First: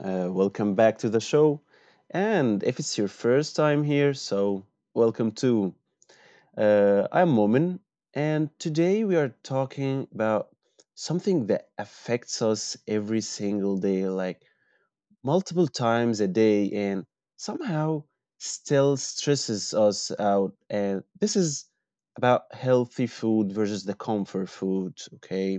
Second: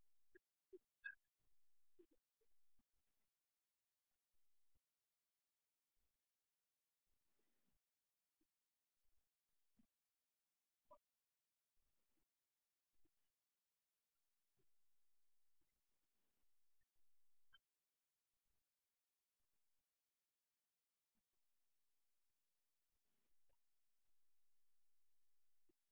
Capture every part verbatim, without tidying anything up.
Uh, welcome back to the show. And if it's your first time here, so welcome too. Uh, I'm Momin, and today we are talking about something that affects us every single day, like multiple times a day, and somehow still stresses us out. And this is about healthy food versus the comfort food, okay?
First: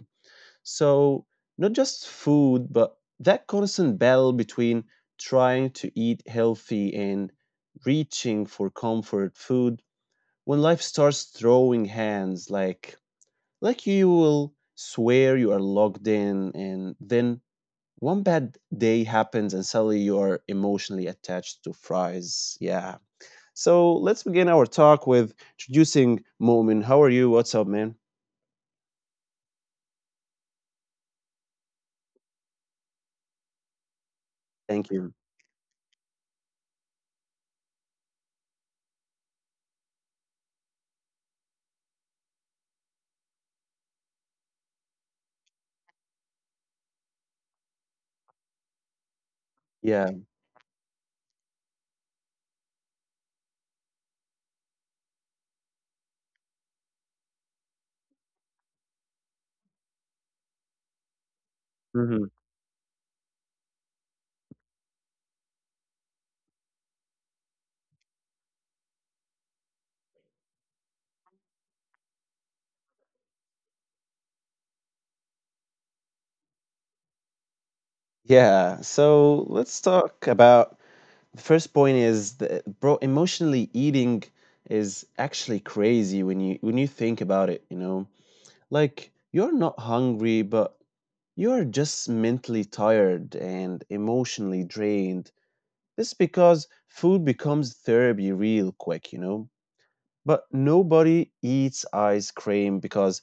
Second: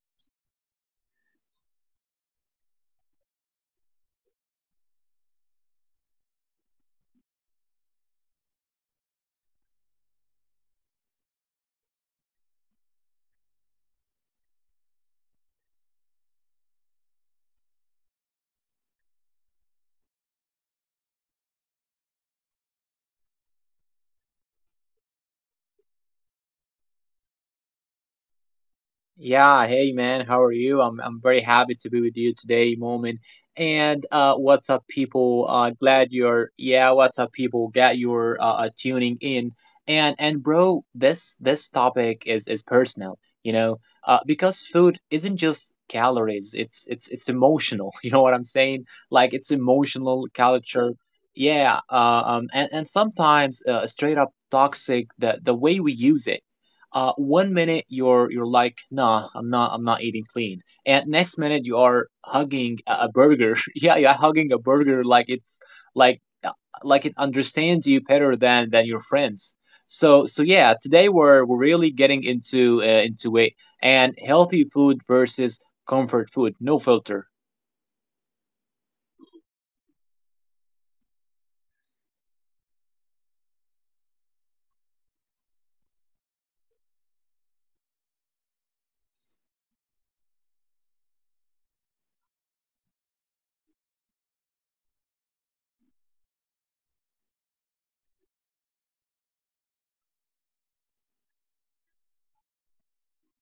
So, not just food, but that constant battle between trying to eat healthy and reaching for comfort food when life starts throwing hands like like you will swear you are locked in and then one bad day happens and suddenly you are emotionally attached to fries. Yeah. So let's begin our talk with introducing Momin. How are you? What's up, man? Yeah, hey man, how are you? I'm I'm very happy to be with you today, moment. And uh, what's up, Thank you. people? Uh, glad you're yeah. What's up, people? Got your uh, uh, tuning in. And and bro, this this topic is is personal, you know, uh, because food isn't just calories. It's it's it's emotional. You know what I'm saying? Like it's Yeah. emotional culture. Yeah. Uh, um. And and sometimes uh, straight up toxic. The the way we use it, uh, one minute you're you're like, nah, i'm not i'm not eating clean, and next minute you are Mhm. hugging a a burger. Yeah, you're hugging a burger like it's like uh, like it understands you better than than your friends. So so yeah, today we're we're really getting into uh, into it. And healthy food versus comfort food, no filter. Yeah, so let's talk about the first point is the bro emotionally eating is actually crazy when you when you think about it, you know. Like you're not hungry, but you're just mentally tired and emotionally drained. This is because food becomes therapy real quick, you know. But nobody eats ice cream because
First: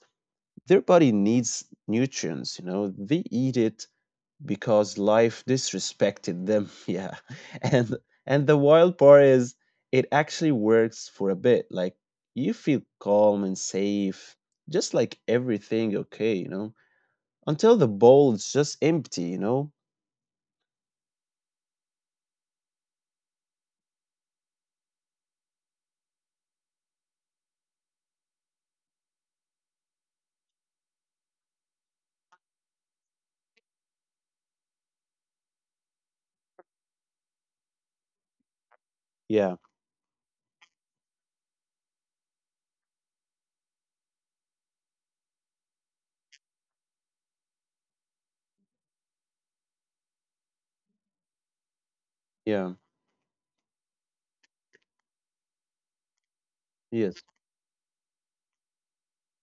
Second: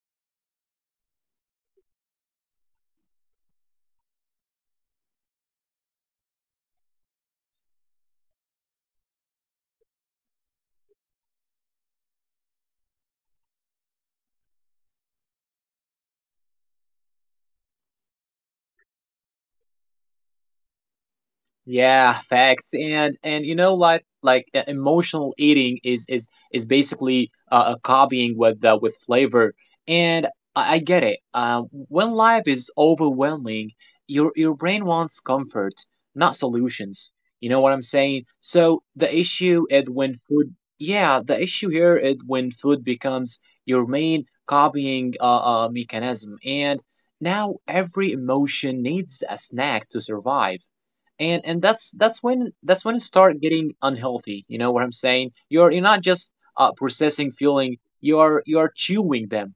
their body needs nutrients, you know. They eat it because life disrespected them. Yeah. And and the wild part is it actually works for a bit. Like you feel calm and safe, just like everything okay, you know, until the bowl is just empty, you know? Yeah, facts. And and you know like like uh, emotional eating is is is basically uh, a copying with uh, with flavor. And I, I get it. Uh, when life is overwhelming, your your brain wants comfort, not solutions. You know what I'm saying? So the Yeah. issue is when food yeah, the issue here is when food becomes your main copying uh, uh mechanism, and now every emotion needs a snack to survive. And and that's that's when Yeah. that's when it start getting unhealthy. You know what I'm saying? You're you're not just uh, processing Yes. feeling, you're you're chewing them.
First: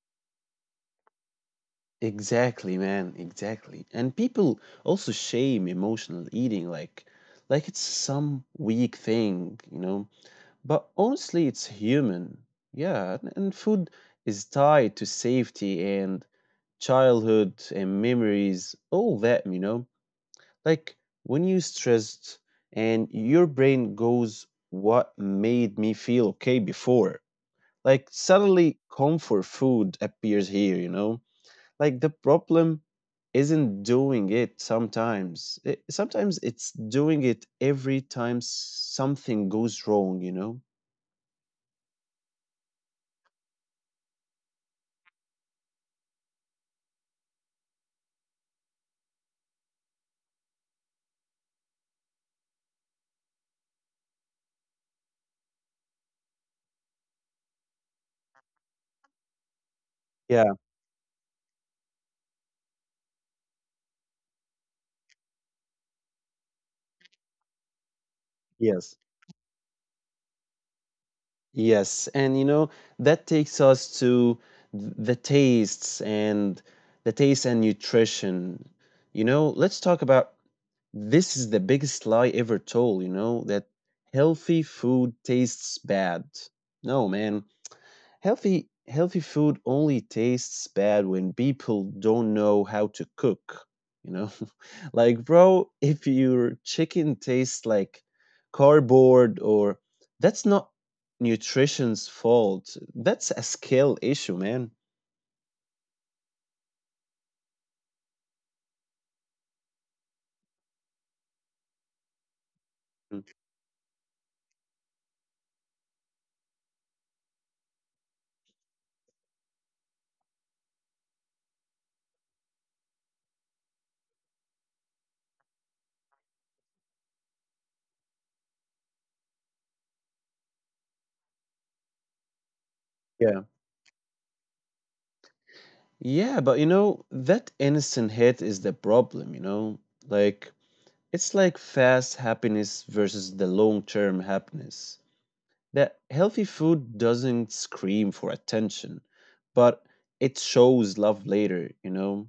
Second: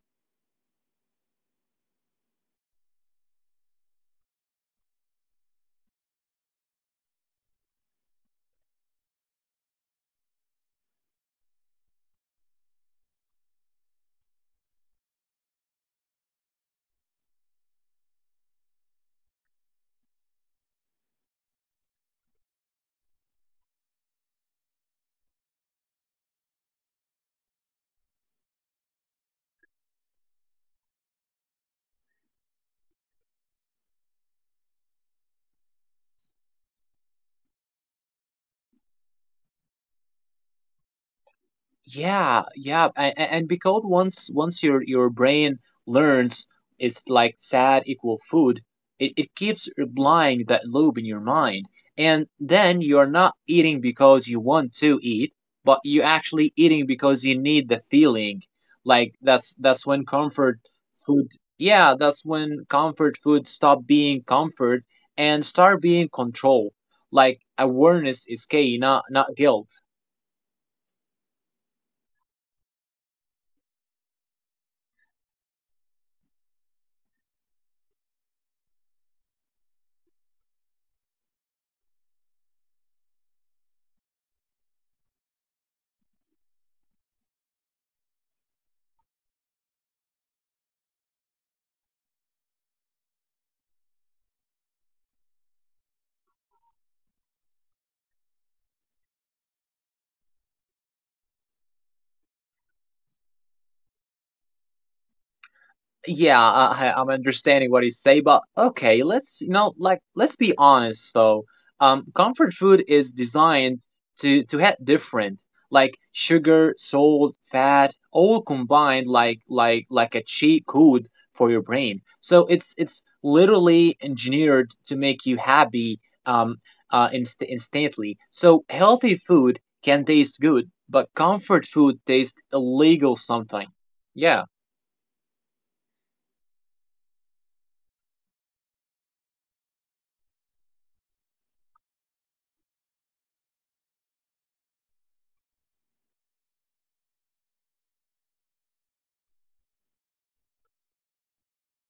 Exactly, man. Exactly. And people also shame emotional eating like like it's some weak thing, you know? But honestly, it's human. Yeah, and and food is tied to safety and childhood and memories, all that, you know? Like when you're stressed and your brain goes, what made me feel okay before? Like suddenly comfort food appears here, you know? Like the problem isn't doing it sometimes. It, sometimes it's doing it every time something goes wrong, you know? Yeah, yeah, and, and because once once your your brain learns it's like sad equal food, it, it keeps replying that loop in your mind, and then you are not eating because you want to eat, but you actually eating because you need the feeling. Like that's that's when Yeah. comfort food, yeah, that's when comfort food stop being comfort and start being control. Like awareness is Yes, key, not not guilt. yes, and you know that takes us to th- the tastes and the taste and nutrition. You know, let's talk about this is the biggest lie ever told, you know, that healthy food tastes bad. No, man. Healthy healthy food only tastes bad when people don't know how to cook, you know? Like, bro, if your chicken tastes like cardboard or that's not nutrition's fault. That's a skill issue, man. Yeah, I, I- I'm understanding what you say, but okay, let's you know, like let's be honest though. Um, comfort food Mm. is designed to to hit different, like sugar, salt, fat, all combined, like like like a cheat code for your brain. So it's it's literally engineered to make you happy um uh inst- instantly. So healthy food can taste good, but comfort food tastes Yeah. illegal something. Yeah. Yeah, but you know, that innocent hit is the problem, you know? Like it's like fast happiness versus the long-term happiness. That healthy food doesn't scream for attention, but it shows love later, you know?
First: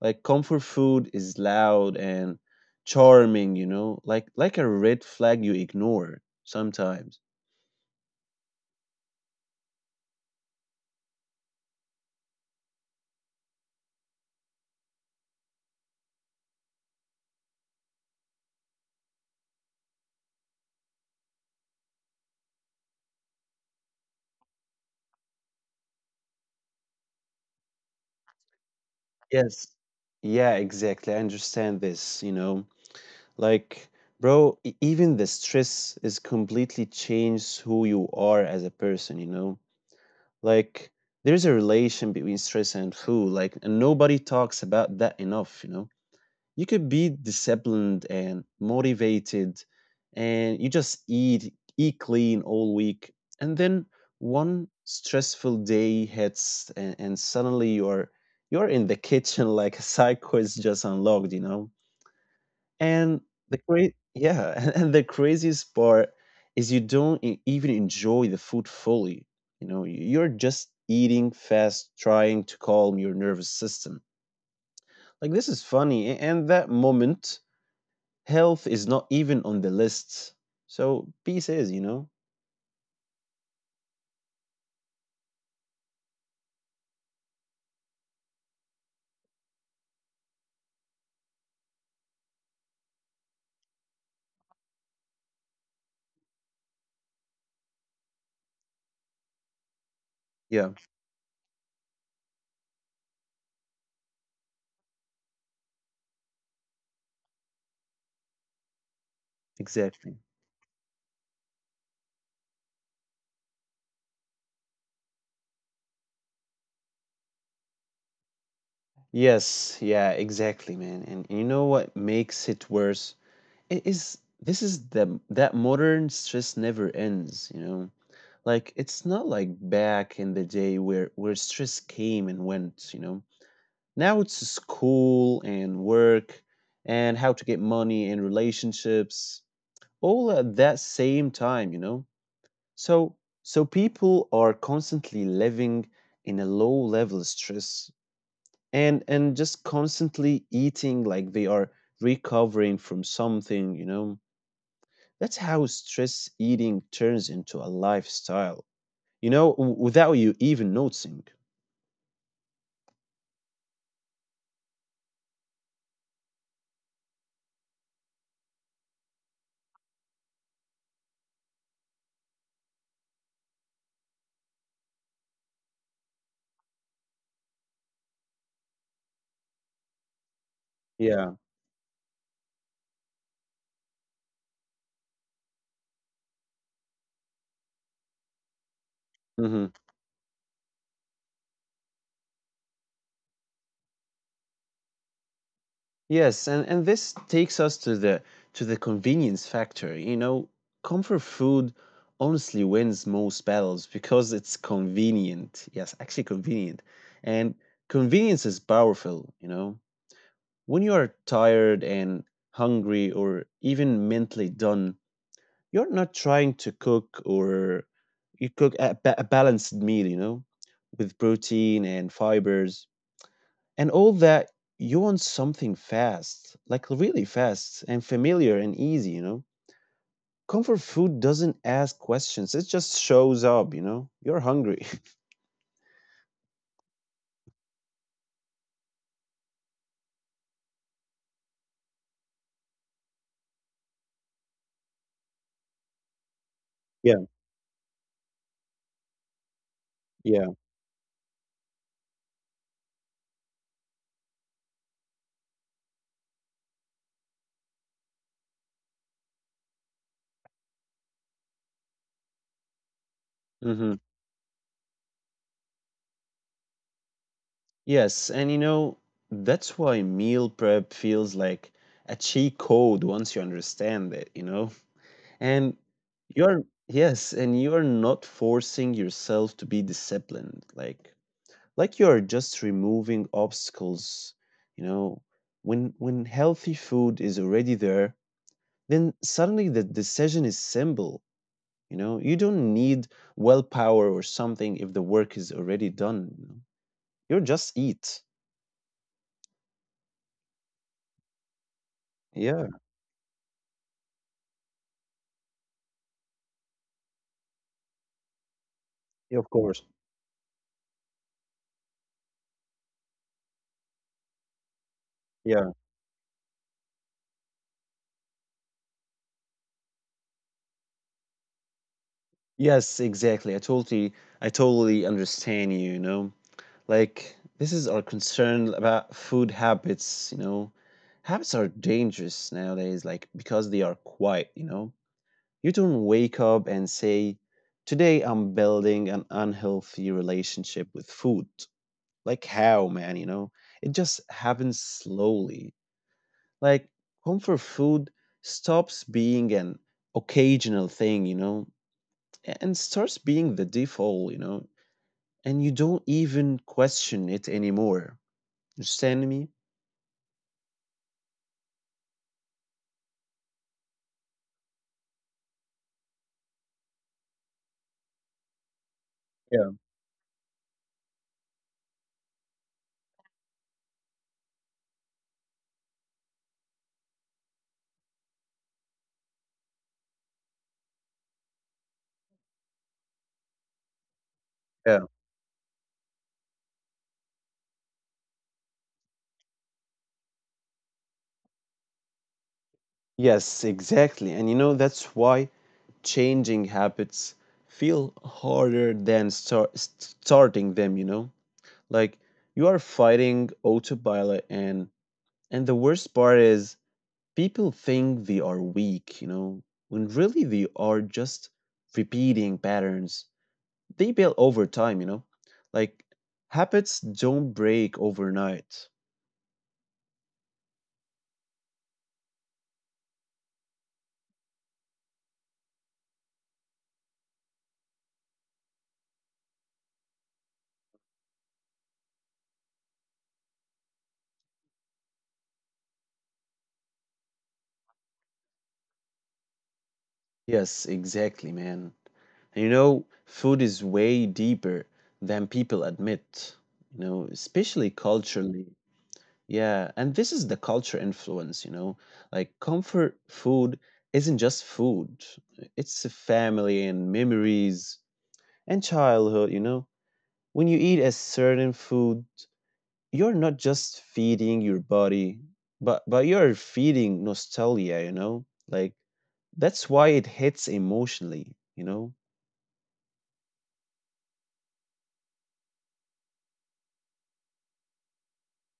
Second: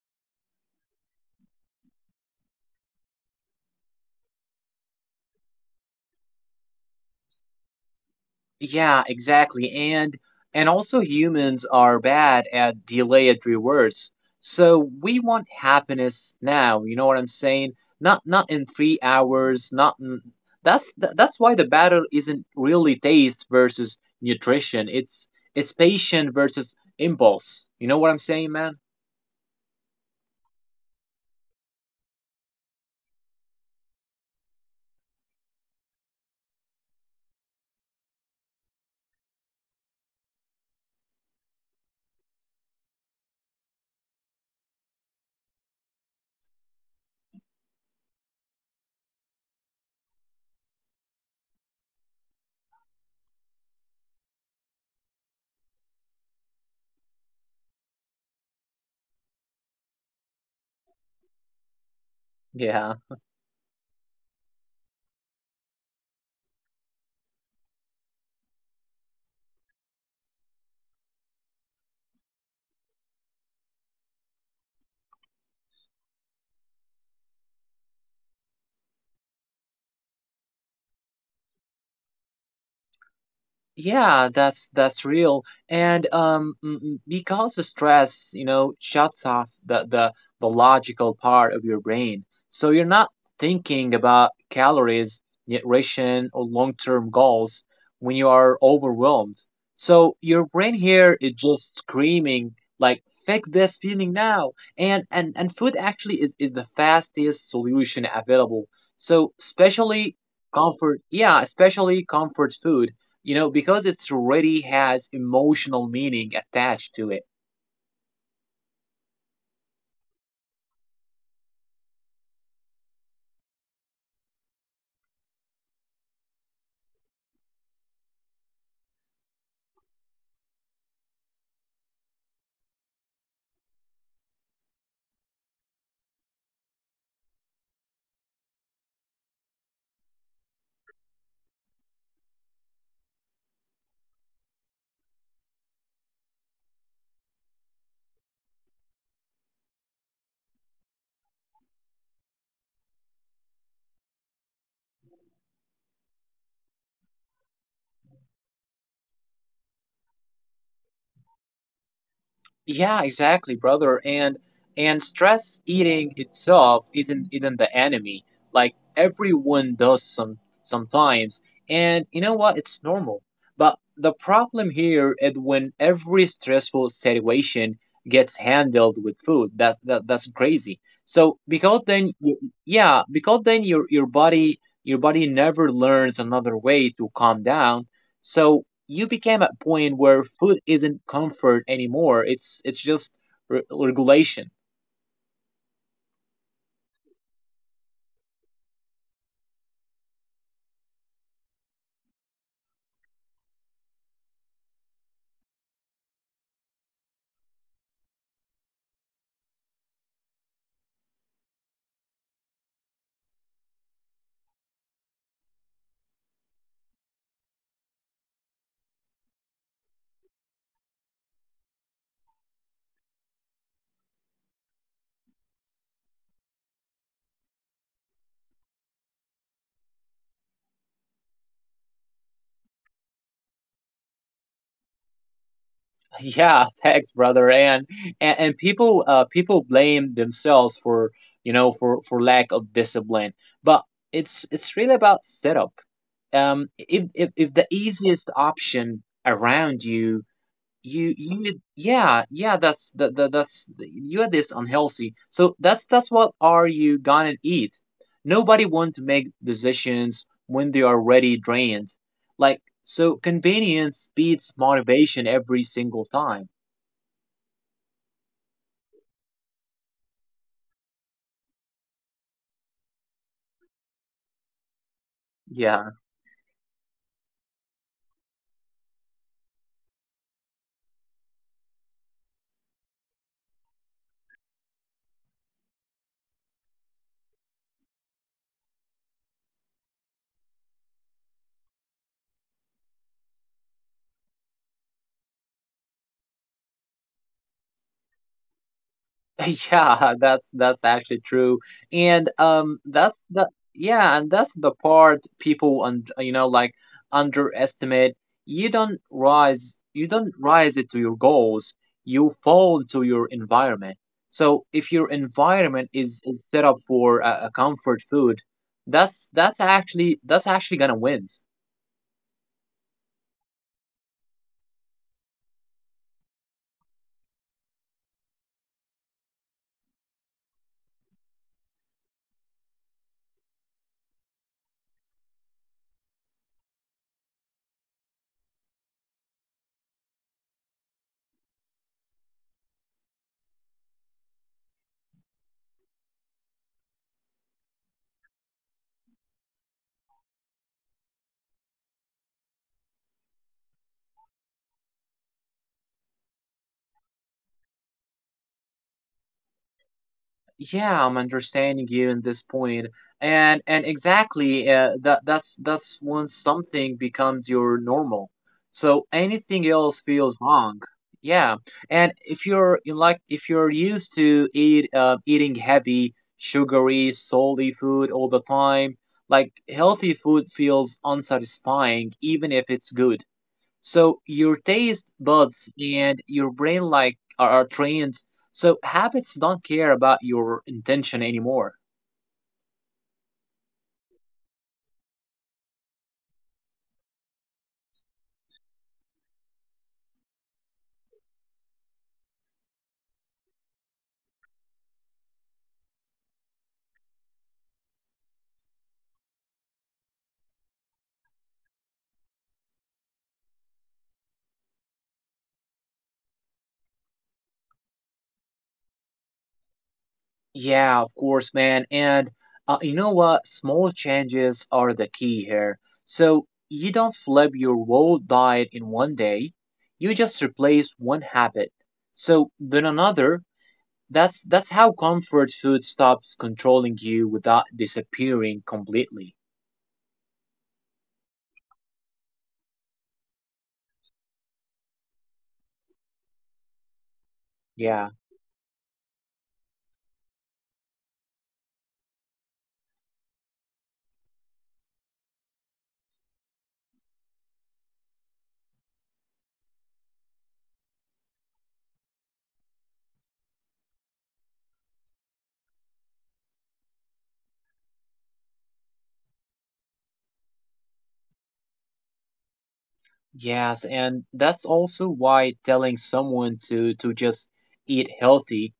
Like comfort food is loud and charming, you know, like like a red flag you ignore sometimes. Yeah, exactly. And and also humans are bad at delayed rewards. So we want happiness now, you know what I'm saying? Not not in three hours, not in, that's th- that's why the battle isn't really taste versus nutrition. It's it's patient versus impulse. You know what I'm saying, man? Yes. Yeah, exactly. I understand this, you know. Like, bro, e- even the stress is completely changed who you are as a person, you know. Like there's a relation between stress and food, like and nobody talks about that enough, you know. You could be disciplined and motivated and you just eat eat clean all week and then one stressful day hits and, and suddenly you're you're in the kitchen like a psycho is just unlocked, you know. Yeah. And the cra yeah, and the craziest part is you don't e even enjoy the food fully. You know, you're just eating fast, trying to calm your nervous system. Like this is funny, a- and that moment, health is not even on the list. So peace is, you know? Yeah, that's that's real. And um, mm, mm, because the stress, you know, shuts off the, the the logical part of your brain, so you're not thinking about calories, nutrition, or long-term goals when you are overwhelmed. So your brain Yeah, here is just screaming like, "Fix this feeling now!" And and and food actually is is the fastest solution available. So especially exactly. comfort, yeah, especially comfort food, you know, because it's already has emotional meaning attached to it. Yes, yeah, exactly, man. And you know what makes it worse? It is this is the that modern stress never ends, you know? Like, it's not like back in the day where where stress came and went, you know. Now it's school and work and how to get money and relationships all at that same time, you know. So so people are constantly living in a low level stress and and just constantly eating like they are recovering from something, you know. That's how stress eating turns into a lifestyle, you know, w without you even noticing. Yeah, exactly, brother. And and stress eating itself isn't isn't the enemy. Like everyone does some sometimes. And you know what? It's normal. But the problem here is when every stressful situation gets handled with food. That's that, that's crazy. Yeah. So because then you, yeah, because then your your body your body never learns another way to calm down. So you became a Mhm. point where food isn't comfort anymore. It's it's just re- regulation. Yes, and and this takes us to the to the convenience factor. You know, comfort food honestly wins most battles because it's convenient. Yes, actually convenient. And convenience is powerful, you know. When you are tired and hungry or even mentally done, you're not trying to cook or you cook a, ba- a balanced meal, you know, with protein and fibers and all that. You want something fast, like really fast and familiar and easy, you know. Comfort food doesn't ask questions, it just shows up, you know. You're hungry. Yeah, thanks, brother. And and, and people uh people blame themselves for you know for for lack of discipline, but it's it's really about setup. Um, if Yeah, if if the easiest option around you yeah, you you yeah yeah that's that, that that's you had this unhealthy, so that's that's what are you gonna eat. Nobody want to make decisions when they are already drained, like so mm-hmm. convenience beats motivation every single time. Yes, and you know, that's why meal prep feels like a cheat code once you understand it, you know? Yeah. And you're yes, and you're not forcing yourself to be disciplined. Like like you're just removing obstacles, you know. When when healthy food is already there, then suddenly the decision is simple. You know, you don't need willpower or something if the work is already done. You know? You're just eat. Yeah, that's that's actually true, and Yeah, um, that's the yeah, and that's the part people and you know like underestimate. You don't yeah, of rise, course. you don't rise it to your goals. You fall to your environment. So if your Yeah. environment is, is set up for a, a comfort food, that's that's actually that's actually gonna win. Yes, exactly. I totally I totally understand you, you know. Like this is our concern about food habits, you know. Habits are dangerous nowadays, like because they are quiet, you know. You don't wake up and say, today I'm building an unhealthy relationship with food. Like how, man, you know? It just happens slowly. Like comfort food stops being an occasional thing, you know, a- and starts being the default, you know, and you don't even question it anymore. You understand me? Yeah, I'm understanding you in this point. And and exactly, uh, that that's that's when something becomes your normal, so anything Yeah, else feels wrong. Yeah, and if you're you like if you're used to eat uh, eating heavy sugary salty food all the time, like healthy food feels unsatisfying even if it's good. So your taste yeah. buds and your brain like are, are trained. So habits don't care about your intention anymore. Yes, exactly. And you know, that's why changing habits feel harder than start starting them, you know? Like you are fighting autopilot, and and the worst part is people think they are weak, you know, when really they are just repeating patterns they build over time, you know? Like habits don't break overnight. Yeah, of course, man. And uh, you know what? Small changes are the key here. So you don't flip your whole diet in one day. You just replace one habit. So then another. That's that's how comfort food stops controlling you without disappearing completely. Yes, exactly, man. And you know, food is way deeper than people admit, you know, especially Yeah. culturally. Yeah, and this is the culture influence, you know. Like comfort food isn't just food. It's a family and memories and childhood, you know. When you eat a certain food, you're not just feeding your body, but but you're feeding nostalgia, you know? Like that's why it hits emotionally, you know? Yes, and that's also why telling someone to to just eat healthy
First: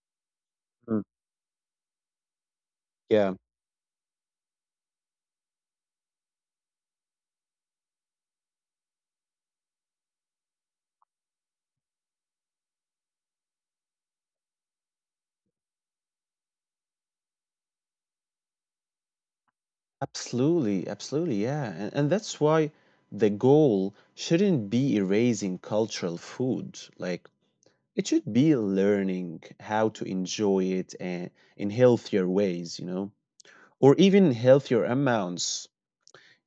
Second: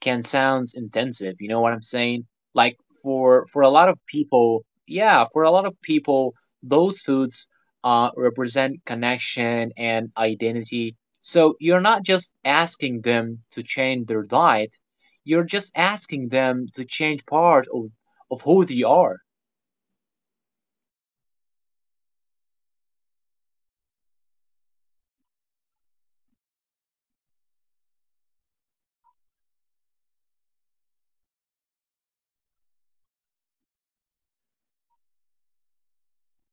can sound Mm, intensive, you know what I'm saying? Like yeah. for for a lot of people, yeah, for a lot of people, those foods uh represent connection and identity. So you're not just asking them to change their diet, you're just asking them to change part of of who they are. Absolutely, absolutely, yeah. And, and that's why the goal shouldn't be erasing cultural food. Like, it should be learning how to enjoy it and in healthier ways, you know, or even healthier amounts.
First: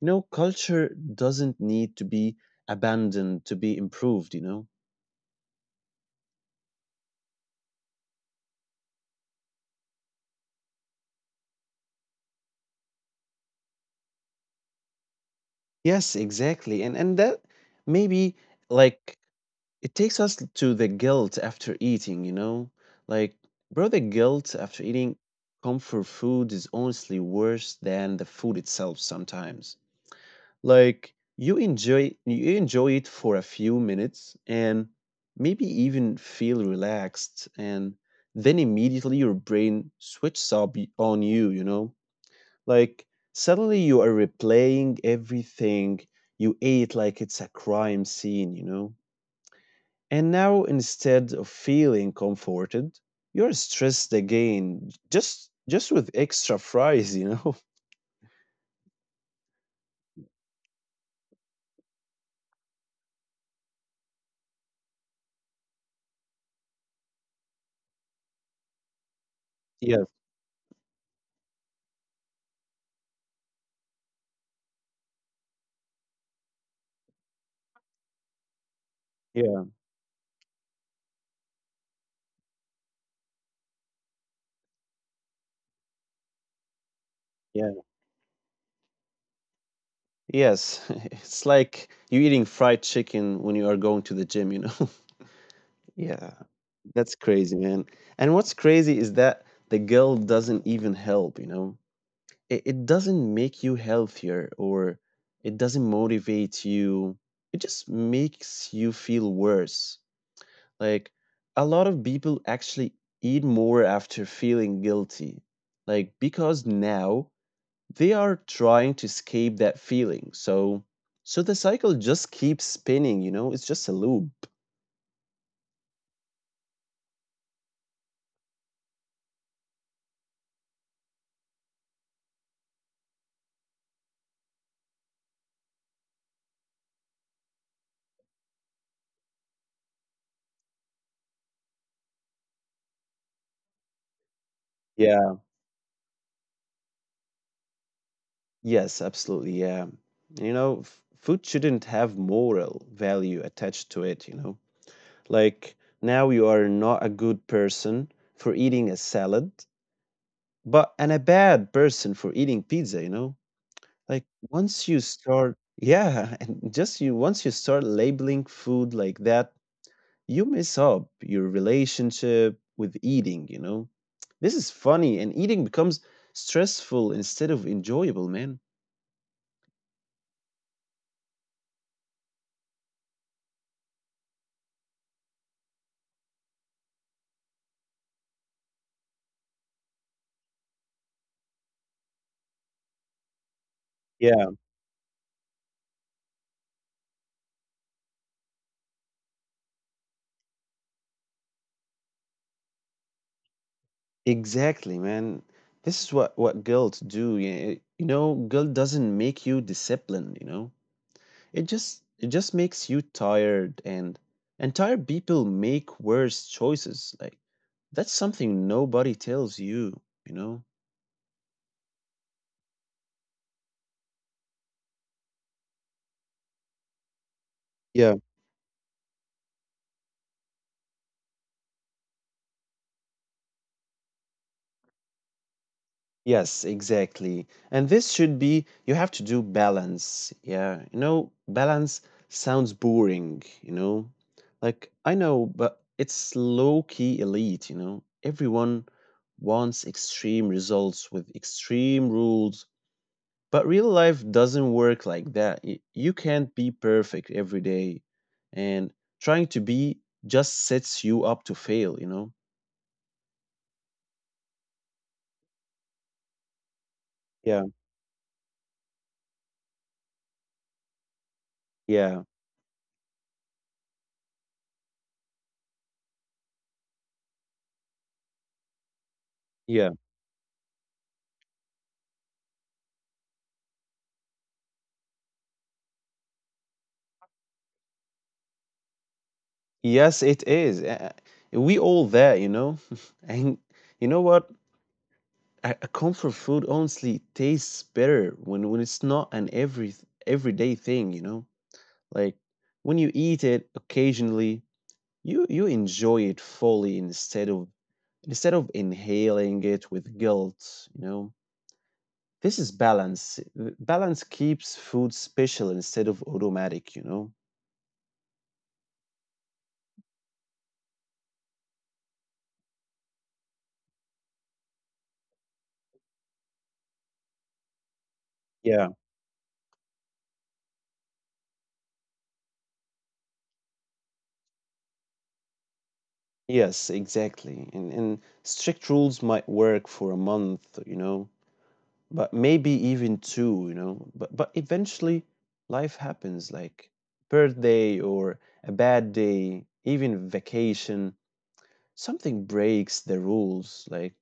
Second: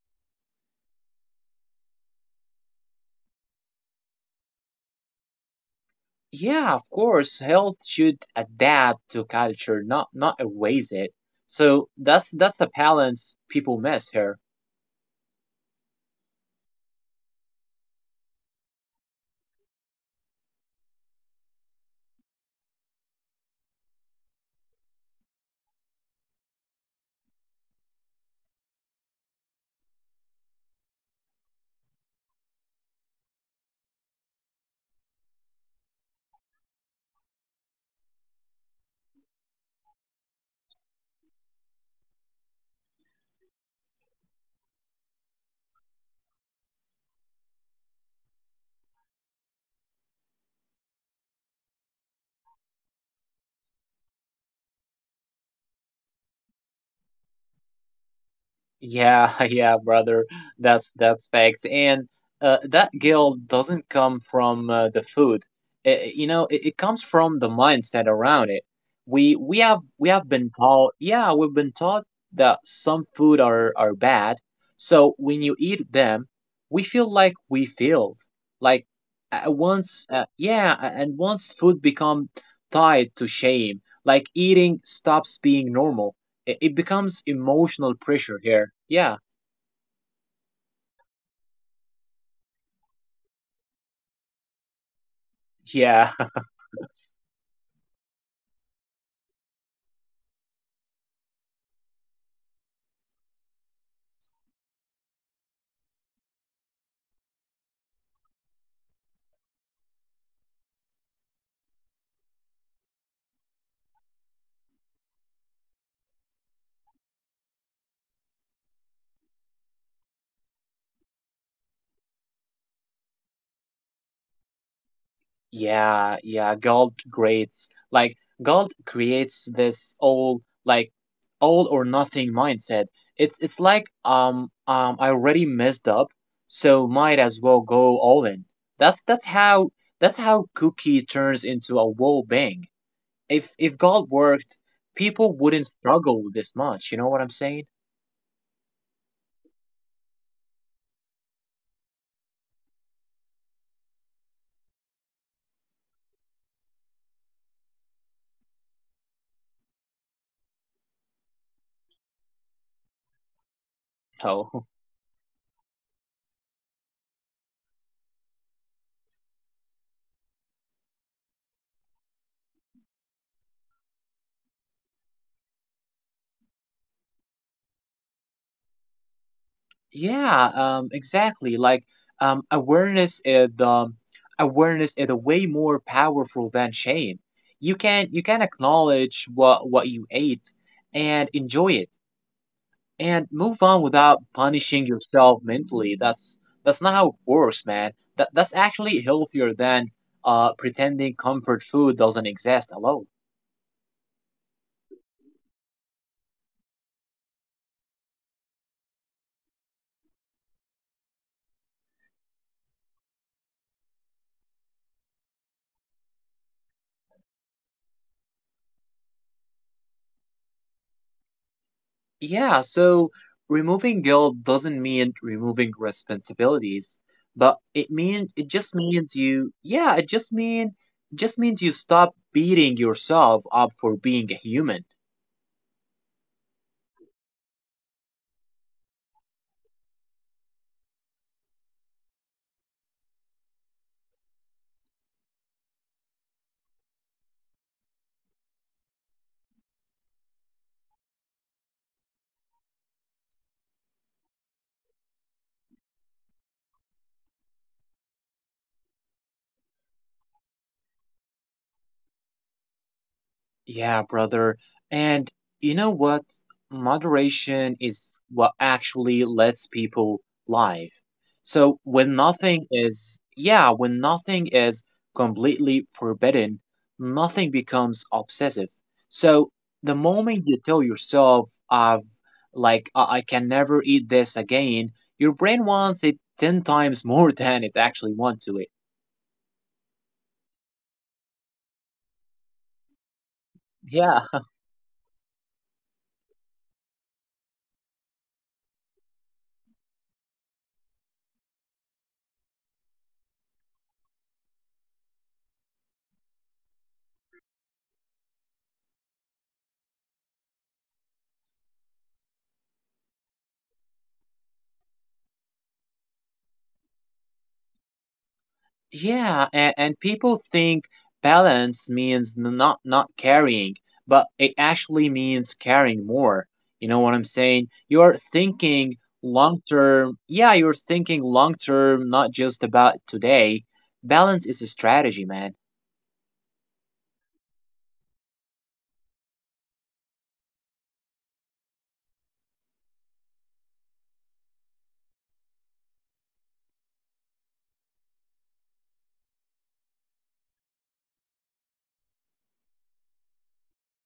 You know, culture doesn't need to be abandoned to be improved, you know? Yeah, of course, health should adapt to culture, not not erase it. So that's that's the balance people miss here. Yes, exactly. And and that maybe like it takes us to the guilt after eating, you know? Like, bro, the guilt after eating comfort food is honestly worse than the food itself sometimes. Like you enjoy you enjoy it for a few minutes and maybe even feel relaxed and then immediately your brain switches up y- on you, you know? Like suddenly you are replaying everything you ate like it's a crime scene, you know? And now instead of feeling comforted, you're stressed again j- just just with extra fries, you know? Yeah, yeah, brother. That's that's facts. And uh, that guilt doesn't come from uh, the food. I- I- you know, it, it comes from the mindset around it. We we have Yes, we have been taught, yeah, we've been taught that some food are are bad. So when you eat them, we feel like we failed. Like uh, once, uh, yeah, a- and once food become tied to shame, like eating stops being normal. it It becomes yeah. emotional pressure here. Yeah, Yes. It's like you eating fried chicken when you are going to the gym, you know? Yeah. yeah, That's crazy, man. And what's crazy is that the guilt doesn't even help, you know? It, it doesn't make you healthier or it doesn't motivate you. It just makes you feel worse. Like a lot of people actually eat more after feeling guilty. Like because now they are trying to escape that feeling. So so the cycle just keeps spinning, you know? It's just a loop. yeah, yeah. Gold grades like gold creates this all like all or nothing mindset. It's it's like um um I already messed up, so might as well go all in. That's that's how that's how Cookie turns into a wall bang. if if God worked, Yeah. people wouldn't struggle this much. You know what I'm saying? Yes, absolutely. Yeah. You know, f- food shouldn't have moral value attached to it, you know? Like now you are not a good person for eating a salad, but and a bad person for eating pizza, you know? Like once Oh, you start yeah, and just you once you start labeling food like that, you mess up your relationship with eating, you know? This is funny, and eating becomes stressful instead of enjoyable, man. yeah, um, exactly. Like um, awareness is um, awareness is a way more powerful than shame. You can you can acknowledge what what you ate and enjoy it and move on without Yeah. punishing yourself mentally. That's that's not how it works, man. That that's actually healthier than uh pretending comfort food doesn't exist alone. Exactly, man. This is what, what guilt do. y- You know, guilt doesn't make you disciplined, you know? It just it just makes you tired and and tired people make worse choices. Like that's something nobody tells you, you know? Yeah, so removing guilt doesn't mean removing responsibilities, but it Yeah. mean it just means you yeah, it just mean just means you stop beating yourself up for being a human. Yes, exactly. And this should be, you have to do balance. Yeah. You know, balance sounds boring, you know? Like, I know, but it's low key elite, you know? Everyone wants extreme results with extreme rules, but real life doesn't work like that. Y- You can't be perfect every day. And trying to be just sets you up to fail, you know? Yeah, brother. And you know what? Yeah. Moderation is what actually lets people live. So Yeah. when nothing is, yeah, when nothing is completely forbidden, nothing becomes obsessive. So Yeah. the moment you tell yourself, I've like, I, I can never eat this again, your brain wants it ten times more than it actually wants to it. Yes, it is. Uh, We all there, you know. And you know Yeah. what? A a comfort food honestly tastes better when when it's not an every everyday thing, you know. Like when you eat it occasionally, you you enjoy it fully instead of instead of inhaling it with guilt, you know. This is balance. Uh, Balance keeps food special instead of automatic, you know. Yeah, and, and people think balance means n- not not carrying, but it actually means carrying more. You know what I'm saying? You're Yeah. thinking long term. Yeah, you're thinking long term, not just about today. Balance is a strategy, man. Yes, exactly. And and strict rules might work for a month, you know, but maybe even two, you know. But but eventually life happens, like birthday or a bad day, even vacation, something breaks the rules, like,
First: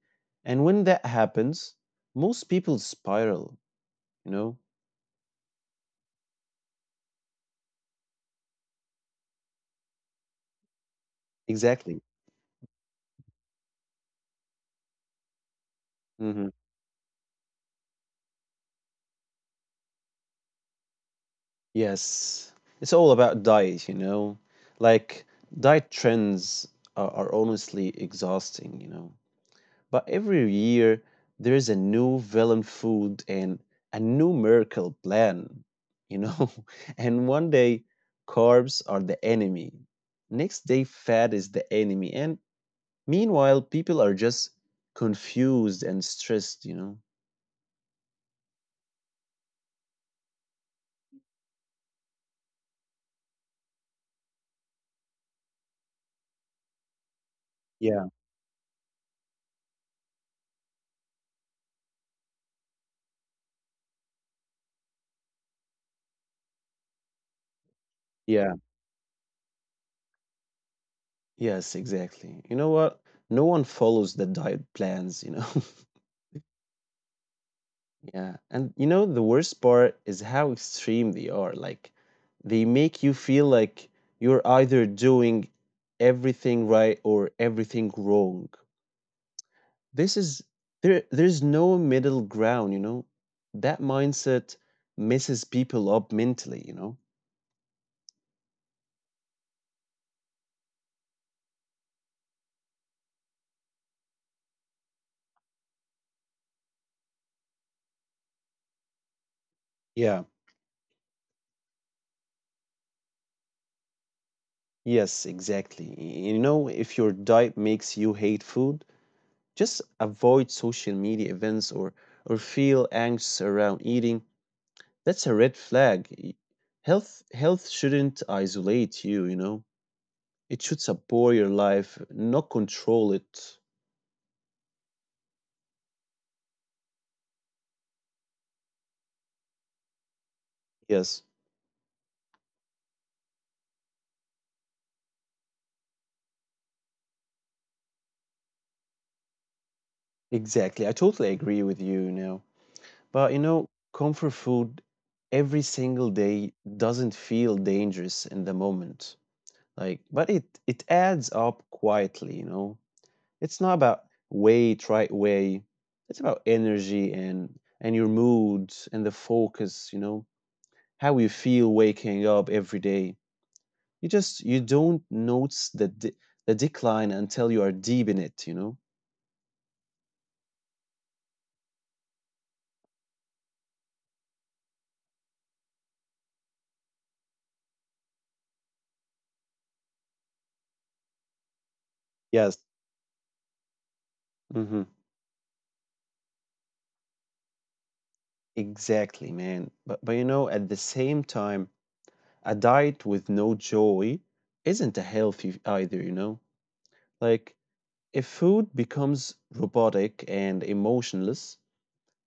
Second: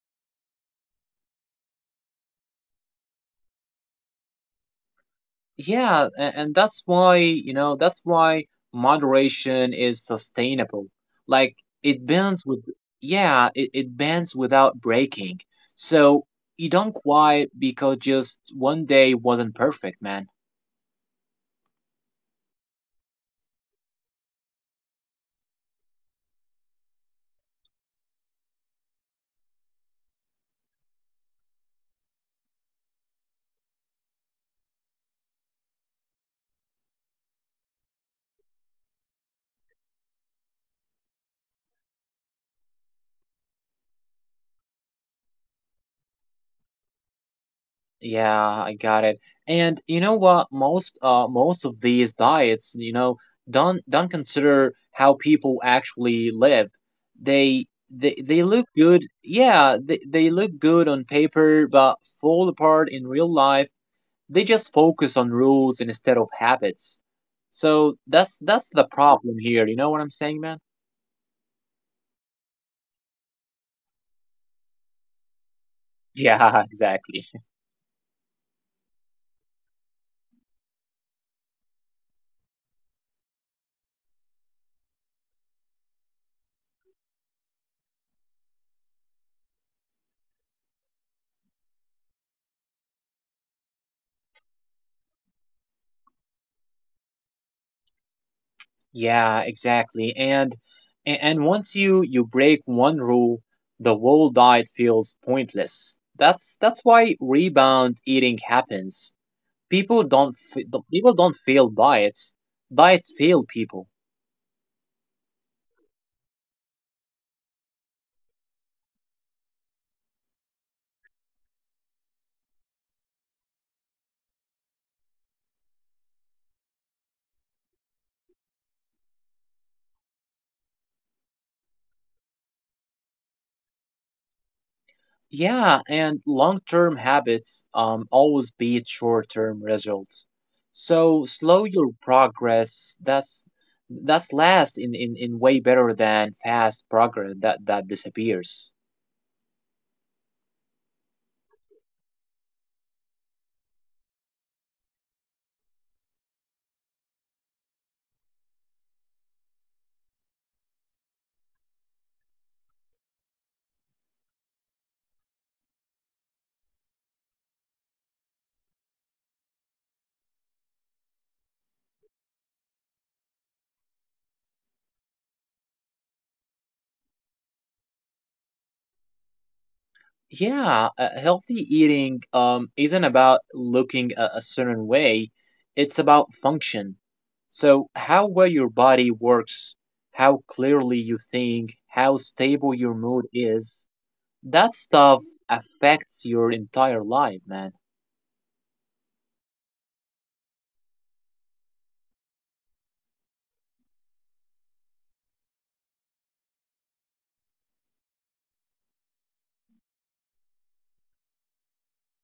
and when that happens, most people spiral, you know. Yeah, and, and that's why, you know, that's why moderation is sustainable. Like Exactly. it bends with, yeah, it, it bends without breaking. So Mhm. you don't quit because just one day wasn't perfect, man. Yes, it's all about diet, you know. Like diet trends are, are honestly exhausting, you know. But every year there is a new villain food and a new miracle plan, you know. And one day carbs are the enemy. Next day fat is the enemy. And meanwhile people are just confused and stressed, you know. Yeah, I got it. And you know what? Most uh most of these diets, you know, don't don't consider how people actually live. They Yeah, they they look good. Yeah, they they look good on paper, but fall apart in real life. They just focus on rules instead of habits. So that's yeah. that's the problem here. You know what I'm saying, man? Yes, exactly. You know what? No one follows the diet plans, you know. Yeah, exactly. Yeah, and you know the worst part is how extreme they are. Like, they make you feel like you're either doing everything right or everything wrong. This is there there's no middle ground, you know. That mindset messes people up mentally, you know. Yeah, exactly. And a- and once you you break one rule, the whole diet feels pointless. That's that's why rebound eating happens. People Yeah. don't f- the- people don't fail diets. Diets fail people. Yes, exactly. Y- You know, if your diet makes you hate food, just avoid social media events, or or feel anxious around eating. That's a red flag. Health health shouldn't isolate you, you know. It should support your life, not control it. Yeah, and long-term habits um always beat short-term results. Yes, So slow your progress. That's that's last in, in, in way better than fast progress that that disappears. exactly. I totally agree with you, you know. But you know, comfort food every single day doesn't feel dangerous in the moment. Like, but it it adds up quietly, you know. It's not about weight right way. It's about energy, and and your mood, and the focus, you know, how you feel waking up every day. You just you don't notice the de- the decline until you are deep in it, you know? Yeah, uh, healthy eating, um, isn't about looking a, a certain way, it's about function. So, how well your body works, how clearly you think, how Yes. stable your mood is, that Hmm. stuff affects your entire life, man. Exactly, man. But but you know, at the same time, a diet with no joy isn't a healthy either, you know? Like, if food becomes robotic and emotionless,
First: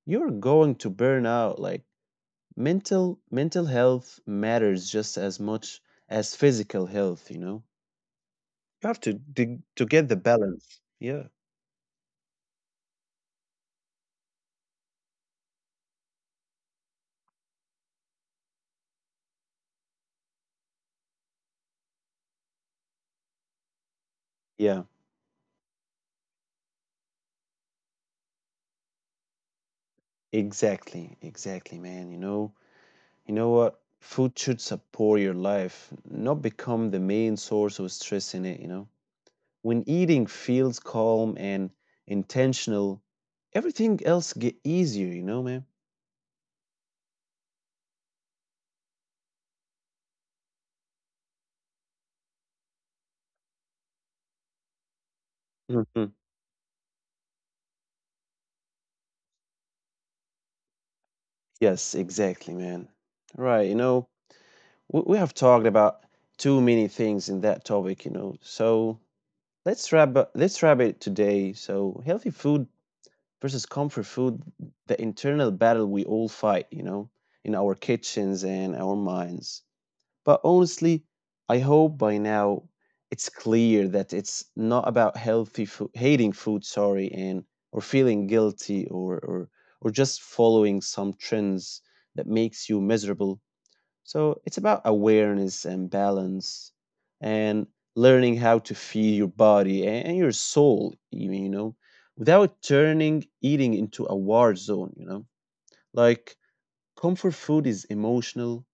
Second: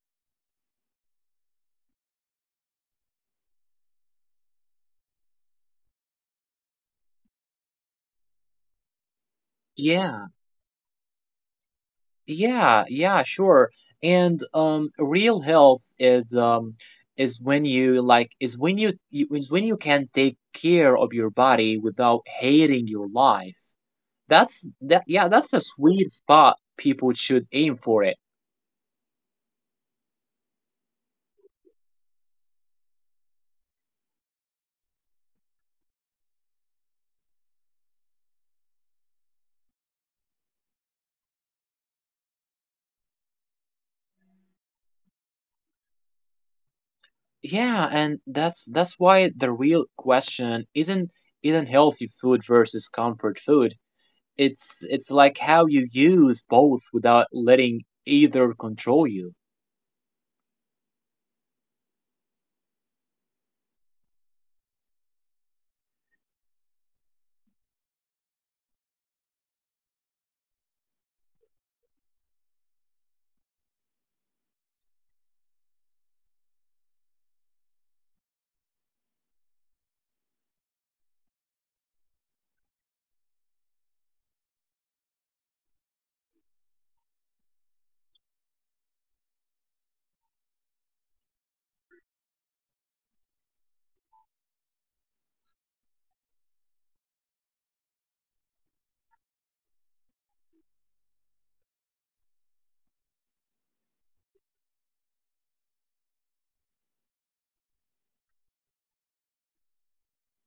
you're going to burn out. Like, mental mental health matters just as much as physical health, you know? You have to to to Yeah, get the balance. Yeah. yeah, yeah, sure. And um, real health is um is when you like is when you, you is when you can take care of your body without hating your life. That's that. Yeah, that's Yeah, a sweet spot. People should aim for it. exactly, exactly, man. You know, you know what? Food should support your life, not become the main source of stress in it, you know. When eating feels calm and intentional, everything else get easier, you know, man. Yeah, and that's that's why the real question isn't isn't healthy food versus comfort food. It's it's like how you use both without Mhm. letting either control you. Yes, exactly, man. Right, you know, we, we have talked about too many things in that topic, you know. So let's wrap up, let's wrap it today. So healthy food versus comfort food, the internal battle we all fight, you know, in our kitchens and our minds. But honestly, I hope by now it's clear that it's not about healthy food, hating food, sorry, and or feeling guilty, or or or just following some trends that makes you miserable. So it's about awareness and balance, and learning how to feed your body a- and your soul, even, you know, without turning eating into a war zone, you know. Like, comfort food is emotional,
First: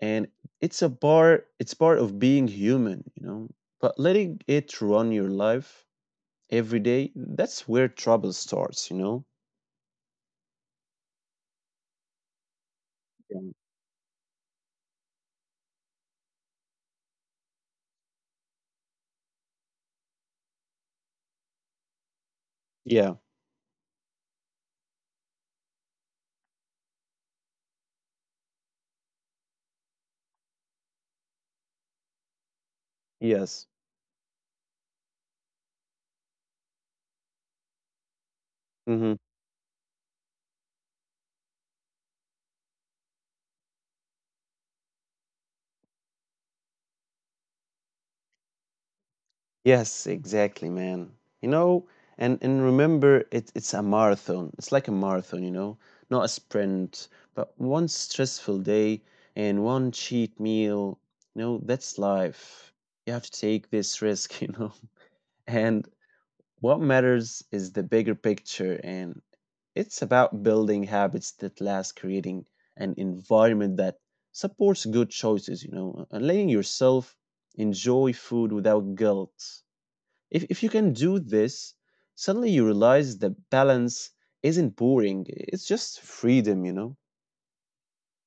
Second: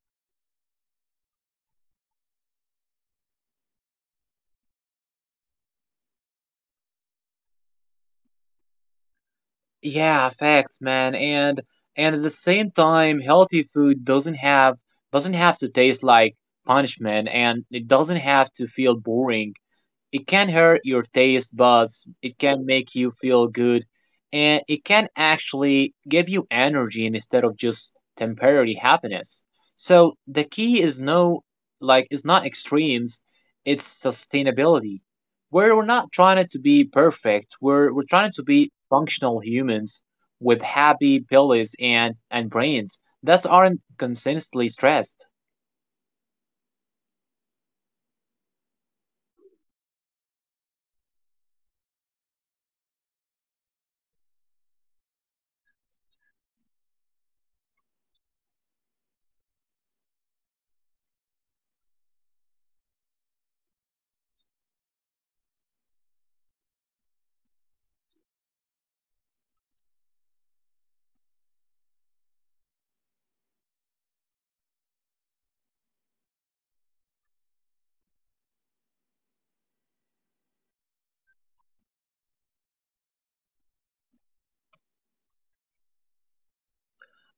and it's a part it's part of being human, you know. But letting it run your life every day, that's where trouble starts, you know. Yeah, facts, man. And and at the same time, Yeah. healthy food doesn't have doesn't have to taste like punishment, and it doesn't have to feel boring. It can hurt your taste buds, it can make Yeah. you feel good, and it can actually give you energy instead of just temporary happiness. So the key is no like it's not extremes, Yes. it's sustainability. Where we're not trying to be perfect, we're we're trying to be Mhm. functional humans with happy bellies and and brains that aren't consistently stressed. Yes, exactly, man. You know, and and remember, it, it's a marathon. It's like a marathon, you know, not a sprint. But one stressful day and one cheat meal, you know, that's life. You have to take this risk, you know. And what matters is the bigger picture, and it's about building habits that last, creating an environment that supports good choices, you know, and letting yourself enjoy food without guilt. If if you can do this, suddenly you realize that balance isn't boring. It's just freedom, you know?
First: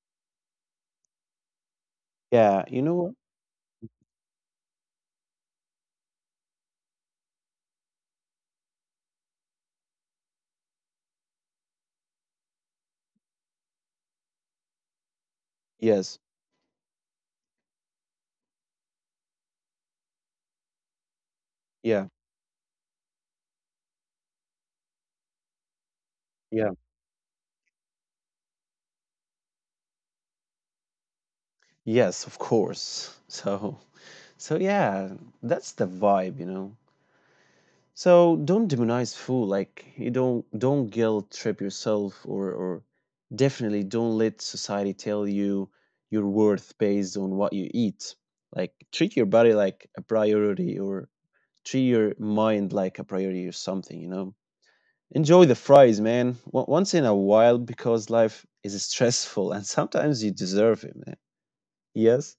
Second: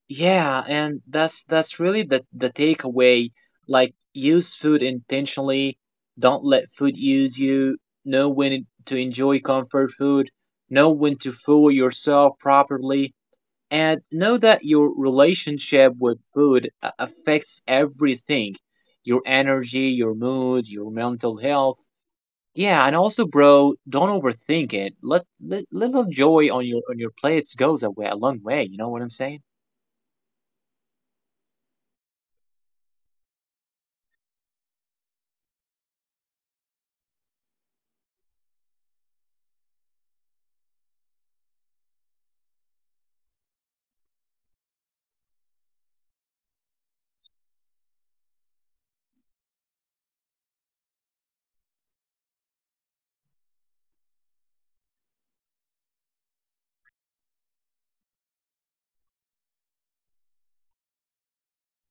Yeah, and that's that's really the the Yeah, you know what? takeaway. Like use food intentionally. Don't let food use you. Know when to enjoy comfort food. Know when to fool yourself properly. And know that your relationship Yes. with food a- affects everything. Your energy, your mood, your mental health. Yeah. Yeah, and also bro, don't overthink it. Let, let little joy Yeah. on your on your plates goes a way a long way, you know what I'm saying? Yes, of course. So, so yeah, that's the vibe, you know. So don't demonize food. Like, you don't don't guilt trip yourself, or or definitely don't let society tell you your worth based on what you eat. Like treat your body like a priority, or treat your mind like a priority or something, you know? Enjoy the fries, man, o- once in a while, because life is stressful and sometimes you deserve it, man. Yes?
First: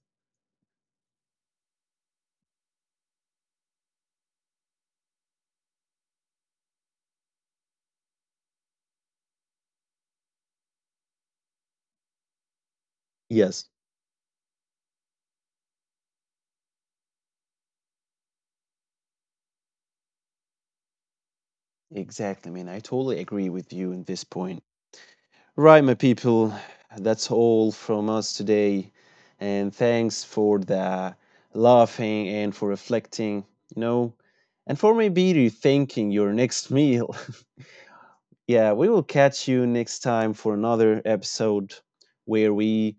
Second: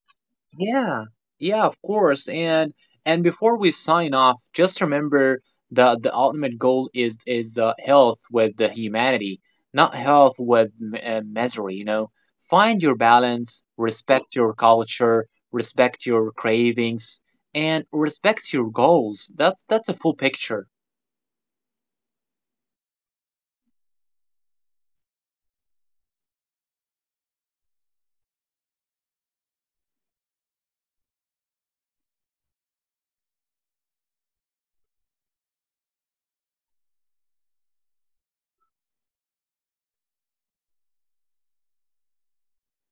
Yeah, yeah, of course. And and before we sign off, just remember the the ultimate goal is is uh, health with the humanity, not health with m- uh, misery. You know, find your balance, Yes. respect your culture, respect your cravings, and respect your goals. That's that's a full picture. Exactly, man. I totally agree with you in this point. Right, my people, that's all from us today. And thanks for the laughing and for reflecting, you know, and for maybe rethinking your next meal. Yeah, we will catch you next time for another episode where we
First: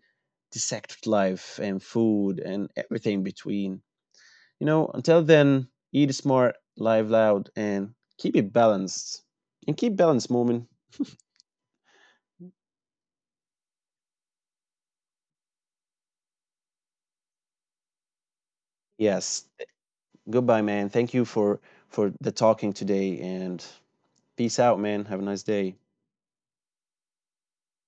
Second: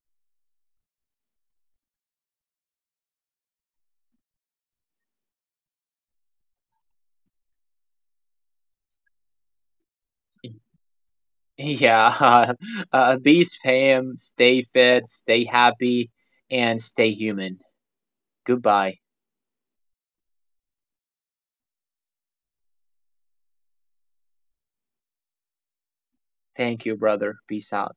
dissect life and food and everything between. You know, until then, eat smart, live loud, and keep it balanced. And keep balanced, moment. Yeah, uh, peace, fam. Stay fit, stay happy, and stay human. Goodbye. Yes. Goodbye, man. Thank you for for the talking today, and peace out, man. Have a nice day. Thank you, brother. Peace out.